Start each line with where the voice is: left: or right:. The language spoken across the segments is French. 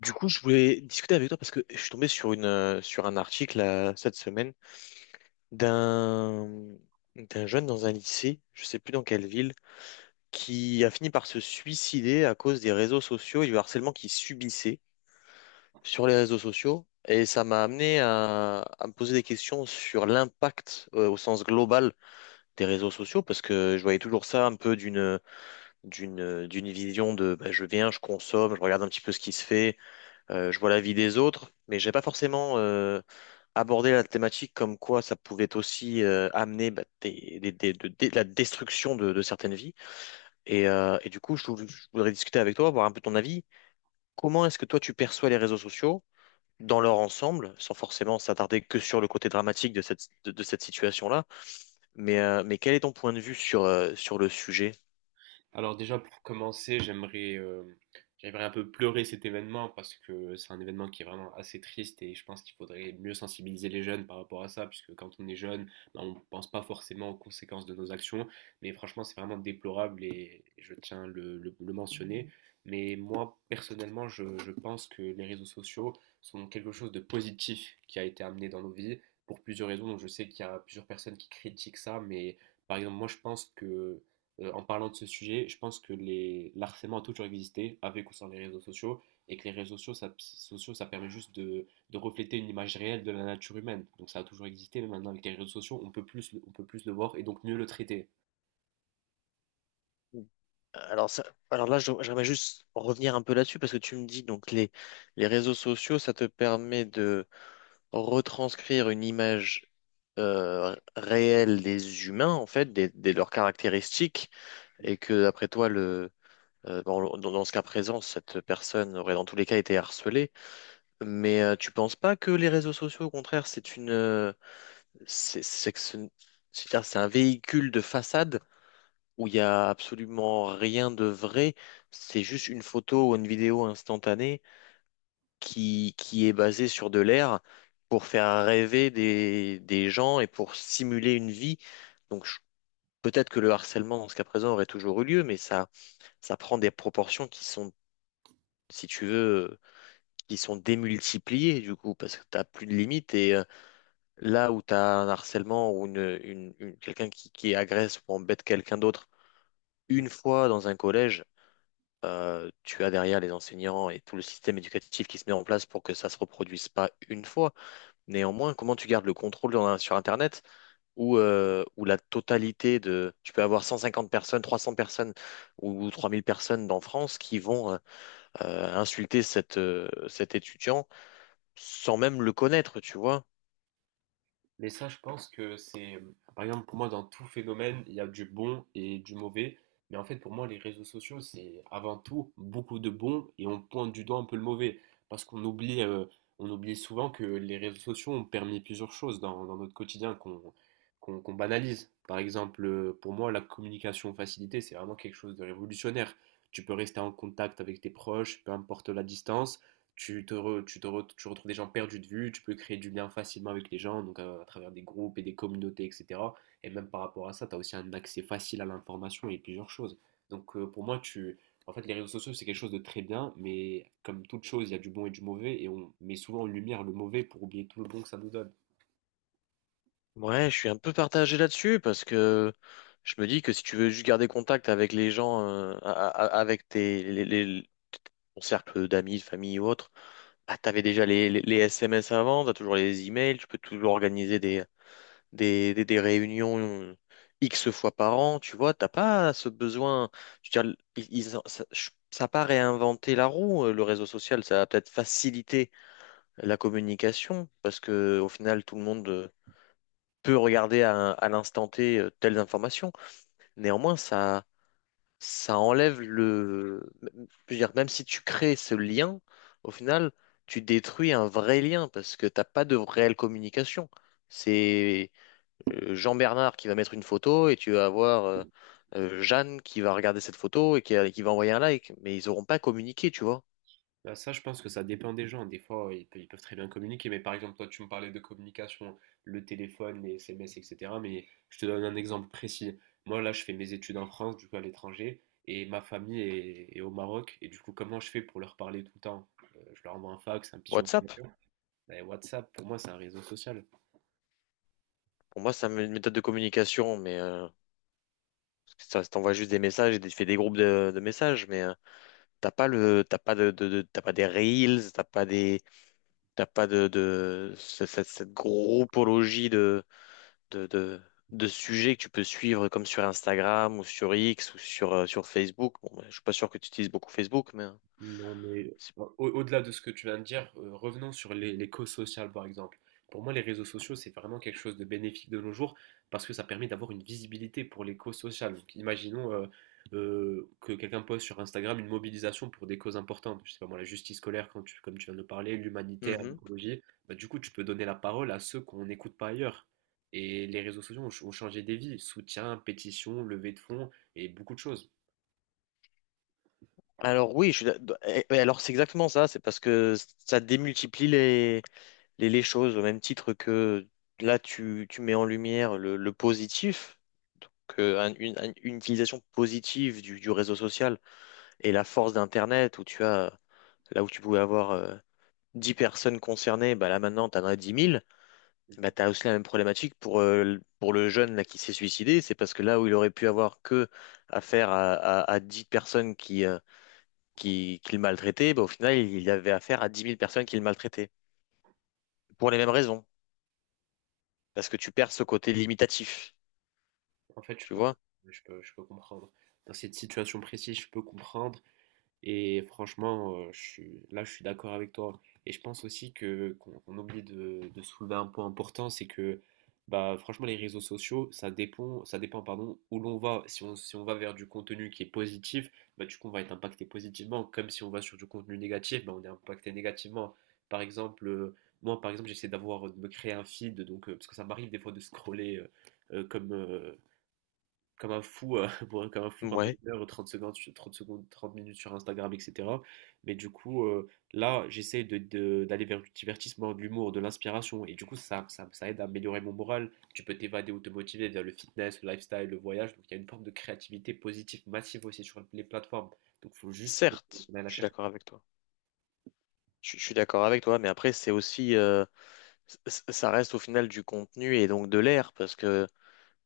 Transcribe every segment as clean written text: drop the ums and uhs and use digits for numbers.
left: Du coup, je voulais discuter avec toi parce que je suis tombé sur sur un article cette semaine d'un d'un jeune dans un lycée, je sais plus dans quelle ville, qui a fini par se suicider à cause des réseaux sociaux et du harcèlement qu'il subissait sur les réseaux sociaux. Et ça m'a amené à me poser des questions sur l'impact au sens global des réseaux sociaux parce que je voyais toujours ça un peu d'une vision de bah, je viens, je consomme, je regarde un petit peu ce qui se fait. Je vois la vie des autres, mais j'ai pas forcément abordé la thématique comme quoi ça pouvait aussi amener bah, de la destruction de certaines vies. Et du coup, je voudrais discuter avec toi, voir un peu ton avis. Comment est-ce que toi tu perçois les réseaux sociaux dans leur ensemble, sans forcément s'attarder que sur le côté dramatique de de cette situation-là, mais quel est ton point de vue sur le sujet?
right: Alors déjà pour commencer, j'aimerais un peu pleurer cet événement parce que c'est un événement qui est vraiment assez triste et je pense qu'il faudrait mieux sensibiliser les jeunes par rapport à ça puisque quand on est jeune, ben, on ne pense pas forcément aux conséquences de nos actions. Mais franchement, c'est vraiment déplorable et je tiens le mentionner. Mais moi personnellement, je pense que les réseaux sociaux sont quelque chose de positif qui a été amené dans nos vies pour plusieurs raisons. Donc je sais qu'il y a plusieurs personnes qui critiquent ça, mais par exemple, moi je pense que en parlant de ce sujet, je pense que l'harcèlement a toujours existé, avec ou sans les réseaux sociaux, et que les réseaux sociaux, ça permet juste de refléter une image réelle de la nature humaine. Donc ça a toujours existé, mais maintenant avec les réseaux sociaux, on peut plus le voir et donc mieux le traiter.
left: Alors là, j'aimerais juste revenir un peu là-dessus parce que tu me dis donc les réseaux sociaux, ça te permet de retranscrire une image réelle des humains, en fait, des leurs caractéristiques, et que, après toi, bon, dans ce cas présent, cette personne aurait dans tous les cas été harcelée. Mais tu penses pas que les réseaux sociaux, au contraire, c'est une, c'est que ce- c'est-à-dire, c'est un véhicule de façade où il y a absolument rien de vrai, c'est juste une photo ou une vidéo instantanée qui est basé sur de l'air pour faire rêver des gens et pour simuler une vie. Donc je- Peut-être que le harcèlement dans ce cas présent aurait toujours eu lieu, mais ça prend des proportions qui sont, si tu veux, qui sont démultipliées du coup, parce que tu n'as plus de limites. Là où tu as un harcèlement ou quelqu'un qui agresse ou embête quelqu'un d'autre une fois dans un collège, tu as derrière les enseignants et tout le système éducatif qui se met en place pour que ça se reproduise pas une fois. Néanmoins, comment tu gardes le contrôle sur Internet où la totalité de... Tu peux avoir 150 personnes, 300 personnes ou 3000 personnes dans France qui vont insulter cet étudiant sans même le connaître, tu vois.
right: Mais ça, je pense que c'est, par exemple, pour moi, dans tout phénomène, il y a du bon et du mauvais. Mais en fait, pour moi, les réseaux sociaux, c'est avant tout beaucoup de bon et on pointe du doigt un peu le mauvais. Parce qu'on oublie souvent que les réseaux sociaux ont permis plusieurs choses dans notre quotidien qu'on banalise. Par exemple, pour moi, la communication facilitée, c'est vraiment quelque chose de révolutionnaire. Tu peux rester en contact avec tes proches, peu importe la distance. Tu retrouves des gens perdus de vue, tu peux créer du lien facilement avec les gens, donc à travers des groupes et des communautés, etc. Et même par rapport à ça, tu as aussi un accès facile à l'information et plusieurs choses. Donc pour moi, en fait, les réseaux sociaux, c'est quelque chose de très bien, mais comme toute chose, il y a du bon et du mauvais, et on met souvent en lumière le mauvais pour oublier tout le bon que ça nous donne.
left: Ouais, je suis un peu partagé là-dessus parce que je me dis que si tu veux juste garder contact avec les gens, a- a- a- avec tes, les- ton cercle d'amis, de famille ou autre, bah, t'avais déjà les SMS avant, t'as toujours les emails, tu peux toujours organiser des réunions X fois par an, tu vois, t'as pas ce besoin. Je veux dire, ils- ils ont- ça, je- ça a pas réinventé la roue, le réseau social, ça a peut-être facilité la communication, parce que au final, tout le monde peut regarder à l'instant T telles informations. Néanmoins, ça enlève le. Je veux dire, même si tu crées ce lien, au final, tu détruis un vrai lien, parce que t'as pas de réelle communication. C'est Jean-Bernard qui va mettre une photo et tu vas avoir Jeanne qui va regarder cette photo et qui va envoyer un like. Mais ils n'auront pas communiqué, tu vois.
right: Bah, ça, je pense que ça dépend des gens. Des fois, ils peuvent très bien communiquer, mais par exemple, toi, tu me parlais de communication, le téléphone, les SMS, etc. Mais je te donne un exemple précis. Moi, là, je fais mes études en France, du coup, à l'étranger, et ma famille est au Maroc. Et du coup, comment je fais pour leur parler tout le temps? Je leur envoie un fax, un pigeon,
left: WhatsApp,
right: et WhatsApp, pour moi, c'est un réseau social.
left: pour moi, c'est une méthode de communication, mais ça t'envoie juste des messages et fait des groupes de messages, mais t'as pas des reels, t'as pas cette groupologie de, de, de sujets que tu peux suivre comme sur Instagram ou sur X ou sur Facebook. Bon, ben, je suis pas sûr que tu utilises beaucoup Facebook, mais. Hein.
right: Non, mais au-delà de ce que tu viens de dire, revenons sur les causes sociales, par exemple. Pour moi, les réseaux sociaux, c'est vraiment quelque chose de bénéfique de nos jours parce que ça permet d'avoir une visibilité pour les causes sociales. Donc, imaginons que quelqu'un poste sur Instagram une mobilisation pour des causes importantes. Je sais pas moi, la justice scolaire, comme tu viens de le parler, l'humanitaire,
left: Mhm.
right: l'écologie. Bah, du coup, tu peux donner la parole à ceux qu'on n'écoute pas ailleurs. Et les réseaux sociaux ont changé des vies. Soutien, pétition, levée de fonds et beaucoup de choses.
left: Alors oui, je suis d'ac- eh, eh, alors c'est exactement ça, c'est parce que ça démultiplie les choses au même titre que là tu mets en lumière le positif, donc une utilisation positive du réseau social et la force d'Internet où tu as là où tu pouvais avoir 10 personnes concernées, bah là maintenant tu en as dix mille. Bah, tu as aussi la même problématique pour, pour le jeune là, qui s'est suicidé, c'est parce que là où il aurait pu avoir que affaire à 10 personnes qui le maltraitaient, bah, au final, il y avait affaire à dix mille personnes qui le maltraitaient. Pour les mêmes raisons. Parce que tu perds ce côté limitatif.
right: En fait, je
left: Tu
right: peux, ouais,
left: vois?
right: je peux comprendre. Dans cette situation précise, je peux comprendre. Et franchement, là, je suis d'accord avec toi. Et je pense aussi que qu'on on oublie de soulever un point important, c'est que bah, franchement, les réseaux sociaux, ça dépend, pardon, où l'on va. Si on va vers du contenu qui est positif, bah, du coup, on va être impacté positivement. Comme si on va sur du contenu négatif, bah, on est impacté négativement. Par exemple, moi, par exemple, j'essaie d'avoir, de me créer un feed, donc, parce que ça m'arrive des fois de scroller. Euh, comme, euh, Comme un fou, comme un fou pendant
left: Ouais,
right: une heure, 30 secondes, 30 secondes, 30 minutes sur Instagram, etc. Mais du coup, là, j'essaie de, d'aller vers du divertissement, de l'humour, de l'inspiration. Et du coup, ça aide à améliorer mon moral. Tu peux t'évader ou te motiver via le fitness, le lifestyle, le voyage. Donc, il y a une forme de créativité positive massive aussi sur les plateformes. Donc, il faut juste qu'on
left: certes,
right: aille la
left: je suis
right: chercher.
left: d'accord avec toi. Je suis d'accord avec toi, mais après, c'est aussi. C- Ça reste au final du contenu et donc de l'air. Parce que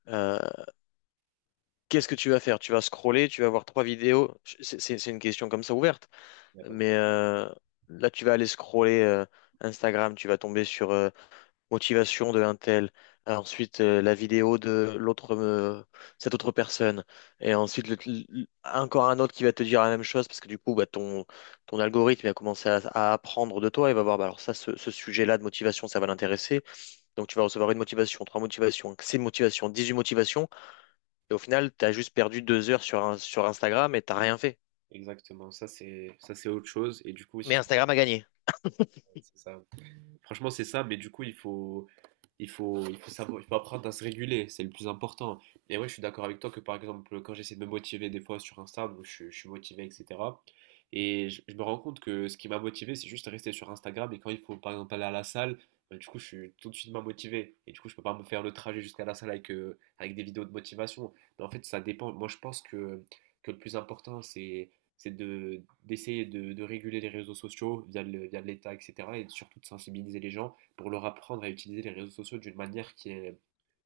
left: euh, qu'est-ce que tu vas faire? Tu vas scroller, tu vas voir trois vidéos. C'est une question comme ça ouverte.
right: Il y a pas de-
left: Mais là, tu vas aller scroller Instagram, tu vas tomber sur. Motivation de un tel, ah, ensuite la vidéo de l'autre, cette autre personne, et ensuite encore un autre qui va te dire la même chose parce que du coup, bah, ton algorithme il va commencer à apprendre de toi, il va voir, bah, alors ça, ce sujet-là de motivation, ça va l'intéresser, donc tu vas recevoir une motivation, trois motivations, six motivations, 18 motivations, et au final, tu as juste perdu deux heures sur Instagram et t'as rien fait.
right: Exactement. Ça, c'est autre chose. Et du coup,
left: Mais
right: aussi,
left: Instagram a gagné.
right: c'est ça. Franchement, c'est ça. Mais du coup, il faut savoir, il faut apprendre à se réguler, c'est le plus important. Et ouais, je suis d'accord avec toi que par exemple, quand j'essaie de me motiver des fois sur Insta, donc je suis motivé, etc. Et je me rends compte que ce qui m'a motivé, c'est juste rester sur Instagram. Et quand il faut par exemple aller à la salle, bah, du coup, je suis tout de suite moins motivé. Et du coup, je peux pas me faire le trajet jusqu'à la salle avec des vidéos de motivation. Mais en fait, ça dépend. Moi, je pense que le plus important, c'est de d'essayer de réguler les réseaux sociaux via de l'État, etc. Et surtout de sensibiliser les gens pour leur apprendre à utiliser les réseaux sociaux d'une manière qui est,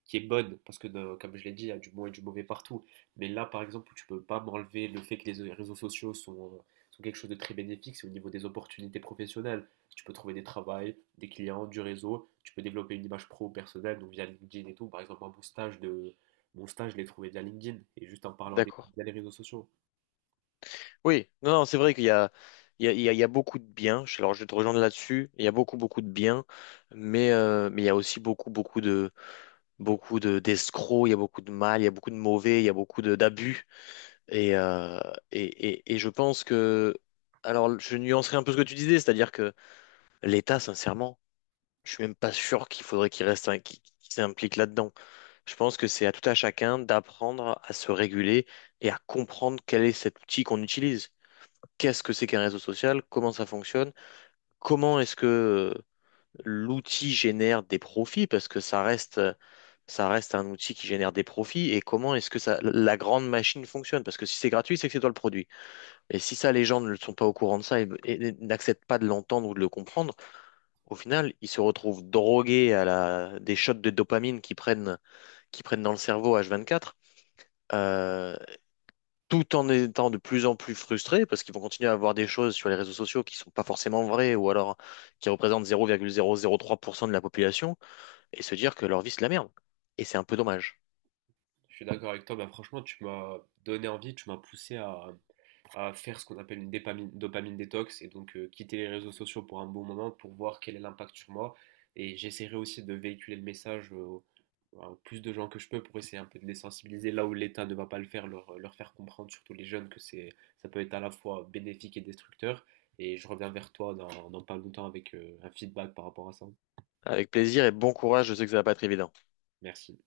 right: qui est bonne, parce que comme je l'ai dit, il y a du bon et du mauvais partout. Mais là, par exemple, où tu peux pas m'enlever le fait que les réseaux sociaux sont quelque chose de très bénéfique, c'est au niveau des opportunités professionnelles. Tu peux trouver des travails, des clients, du réseau, tu peux développer une image pro personnelle, donc via LinkedIn et tout. Par exemple, moi, mon stage, je l'ai trouvé via LinkedIn, et juste en parlant à des
left: D'accord.
right: via les réseaux sociaux.
left: Oui, non, non, c'est vrai qu'il y a, il y a, il y a il y a beaucoup de biens. Alors, je vais te rejoindre là-dessus. Il y a beaucoup, beaucoup de biens, mais il y a aussi beaucoup de d'escrocs. Il y a beaucoup de mal, il y a beaucoup de mauvais, il y a d'abus. Et, euh, et je pense que, alors, je nuancerai un peu ce que tu disais, c'est-à-dire que l'État, sincèrement, je suis même pas sûr qu'il faudrait qu'il reste, un- qu'il qu'il s'implique là-dedans. Je pense que c'est à tout à chacun d'apprendre à se réguler et à comprendre quel est cet outil qu'on utilise, qu'est-ce que c'est qu'un réseau social, comment ça fonctionne, comment est-ce que euh, l'outil génère des profits, parce que ça reste un outil qui génère des profits, et comment est-ce que ça, la grande machine fonctionne, parce que si c'est gratuit, c'est que c'est toi le produit. Et si ça, les gens ne sont pas au courant de ça et n'acceptent pas de l'entendre ou de le comprendre, au final, ils se retrouvent drogués à la, des shots de dopamine qu'ils prennent dans le cerveau H24, tout en étant de plus en plus frustrés parce qu'ils vont continuer à avoir des choses sur les réseaux sociaux qui sont pas forcément vraies ou alors qui représentent 0,003% de la population et se dire que leur vie c'est de la merde. Et c'est un peu dommage.
right: Je suis d'accord avec toi, bah franchement, tu m'as donné envie, tu m'as poussé à faire ce qu'on appelle une dopamine détox et donc quitter les réseaux sociaux pour un bon moment pour voir quel est l'impact sur moi. Et j'essaierai aussi de véhiculer le message à plus de gens que je peux pour essayer un peu de les sensibiliser là où l'État ne va pas le faire, leur faire comprendre, surtout les jeunes, que c'est, ça peut être à la fois bénéfique et destructeur. Et je reviens vers toi dans pas longtemps avec un feedback par rapport à ça.
left: Avec plaisir et bon courage, je sais que ça va pas être évident.
right: Merci.